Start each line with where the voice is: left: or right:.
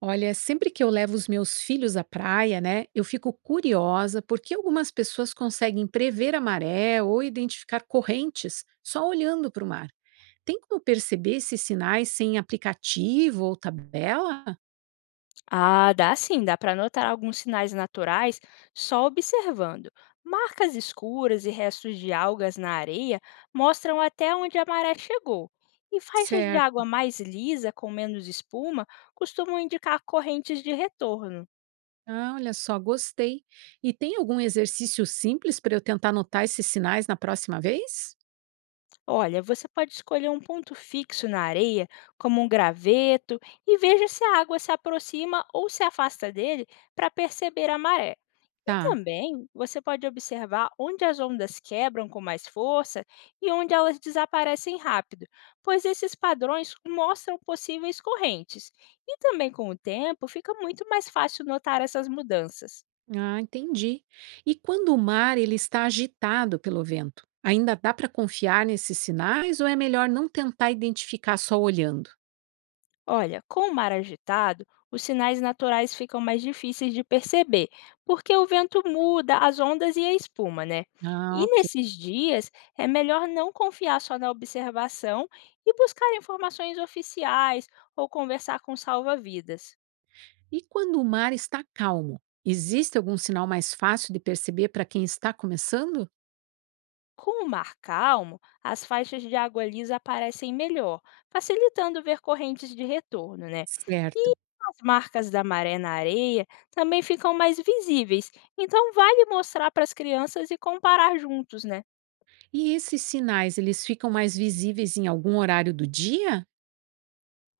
right: Olha, sempre que eu levo os meus filhos à praia, né, eu fico curiosa porque algumas pessoas conseguem prever a maré ou identificar correntes só olhando para o mar. Tem como perceber esses sinais sem aplicativo ou tabela?
left: Ah, dá sim, dá para notar alguns sinais naturais só observando. Marcas escuras e restos de algas na areia mostram até onde a maré chegou. E faixas de
right: Certo.
left: água mais lisa, com menos espuma, costumam indicar correntes de retorno.
right: Ah, olha só, gostei. E tem algum exercício simples para eu tentar anotar esses sinais na próxima vez?
left: Olha, você pode escolher um ponto fixo na areia, como um graveto, e veja se a água se aproxima ou se afasta dele para perceber a maré. E
right: Tá.
left: também você pode observar onde as ondas quebram com mais força e onde elas desaparecem rápido, pois esses padrões mostram possíveis correntes. E também com o tempo fica muito mais fácil notar essas mudanças.
right: Ah, entendi. E quando o mar ele está agitado pelo vento, ainda dá para confiar nesses sinais ou é melhor não tentar identificar só olhando?
left: Olha, com o mar agitado, os sinais naturais ficam mais difíceis de perceber, porque o vento muda, as ondas e a espuma, né?
right: Ah,
left: E
right: ok.
left: nesses dias, é melhor não confiar só na observação e buscar informações oficiais ou conversar com salva-vidas.
right: E quando o mar está calmo, existe algum sinal mais fácil de perceber para quem está começando?
left: Com o mar calmo, as faixas de água lisa aparecem melhor, facilitando ver correntes de retorno, né?
right: Certo.
left: E as marcas da maré na areia também ficam mais visíveis, então vale mostrar para as crianças e comparar juntos, né?
right: E esses sinais, eles ficam mais visíveis em algum horário do dia?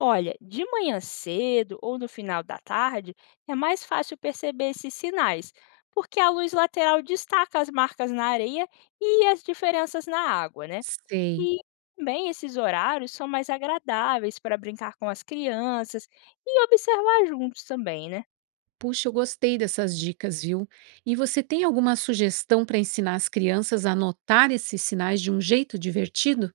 left: Olha, de manhã cedo ou no final da tarde é mais fácil perceber esses sinais, porque a luz lateral destaca as marcas na areia e as diferenças na água, né?
right: Sei.
left: E também esses horários são mais agradáveis para brincar com as crianças e observar juntos também, né?
right: Puxa, eu gostei dessas dicas, viu? E você tem alguma sugestão para ensinar as crianças a notar esses sinais de um jeito divertido?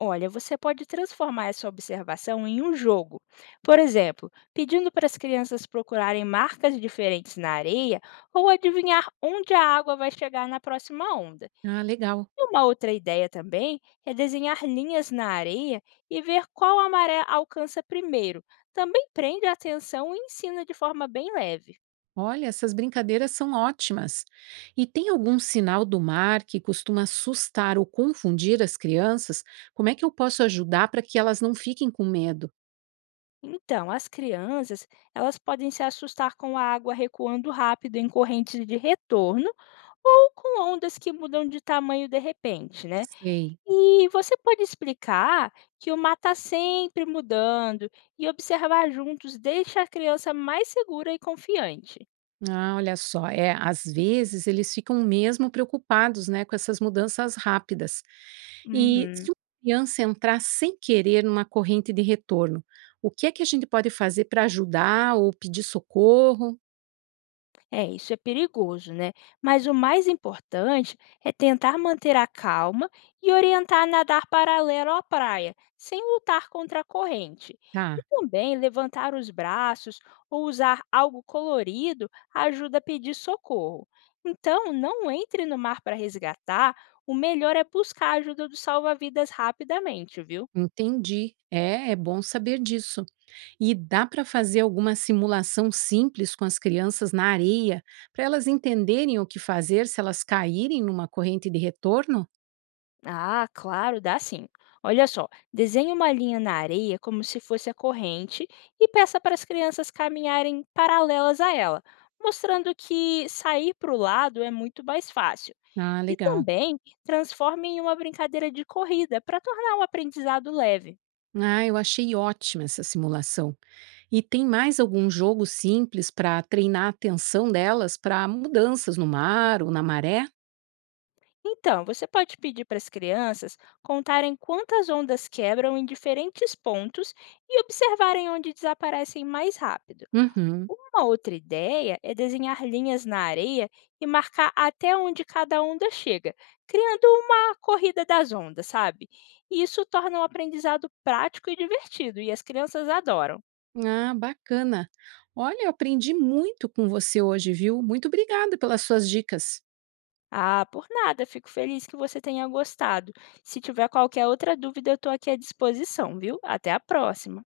left: Olha, você pode transformar essa observação em um jogo. Por exemplo, pedindo para as crianças procurarem marcas diferentes na areia ou adivinhar onde a água vai chegar na próxima onda.
right: Ah, legal.
left: E uma outra ideia também é desenhar linhas na areia e ver qual a maré alcança primeiro. Também prende a atenção e ensina de forma bem leve.
right: Olha, essas brincadeiras são ótimas. E tem algum sinal do mar que costuma assustar ou confundir as crianças? Como é que eu posso ajudar para que elas não fiquem com medo?
left: Então, as crianças, elas podem se assustar com a água recuando rápido em correntes de retorno ou com ondas que mudam de tamanho de repente, né?
right: Sei.
left: E você pode explicar que o mar está sempre mudando e observar juntos deixa a criança mais segura e confiante.
right: Ah, olha só, é, às vezes eles ficam mesmo preocupados, né, com essas mudanças rápidas. E
left: Uhum.
right: se uma criança entrar sem querer numa corrente de retorno, o que é que a gente pode fazer para ajudar ou pedir socorro?
left: É, isso é perigoso, né? Mas o mais importante é tentar manter a calma e orientar a nadar paralelo à praia, sem lutar contra a corrente. E
right: Tá,
left: também levantar os braços ou usar algo colorido ajuda a pedir socorro. Então, não entre no mar para resgatar, o melhor é buscar a ajuda do salva-vidas rapidamente, viu?
right: entendi. É, é bom saber disso. E dá para fazer alguma simulação simples com as crianças na areia, para elas entenderem o que fazer se elas caírem numa corrente de retorno?
left: Ah, claro, dá sim. Olha só, desenhe uma linha na areia como se fosse a corrente e peça para as crianças caminharem paralelas a ela, mostrando que sair para o lado é muito mais fácil.
right: Ah,
left: E
right: legal.
left: também transforme em uma brincadeira de corrida para tornar o aprendizado leve.
right: Ah, eu achei ótima essa simulação. E tem mais algum jogo simples para treinar a atenção delas para mudanças no mar ou na maré?
left: Então, você pode pedir para as crianças contarem quantas ondas quebram em diferentes pontos e observarem onde desaparecem mais rápido.
right: Uhum.
left: Uma outra ideia é desenhar linhas na areia e marcar até onde cada onda chega, criando uma corrida das ondas, sabe? E isso torna o aprendizado prático e divertido, e as crianças adoram.
right: Ah, bacana. Olha, eu aprendi muito com você hoje, viu? Muito obrigada pelas suas dicas.
left: Ah, por nada, fico feliz que você tenha gostado. Se tiver qualquer outra dúvida, eu estou aqui à disposição, viu? Até a próxima!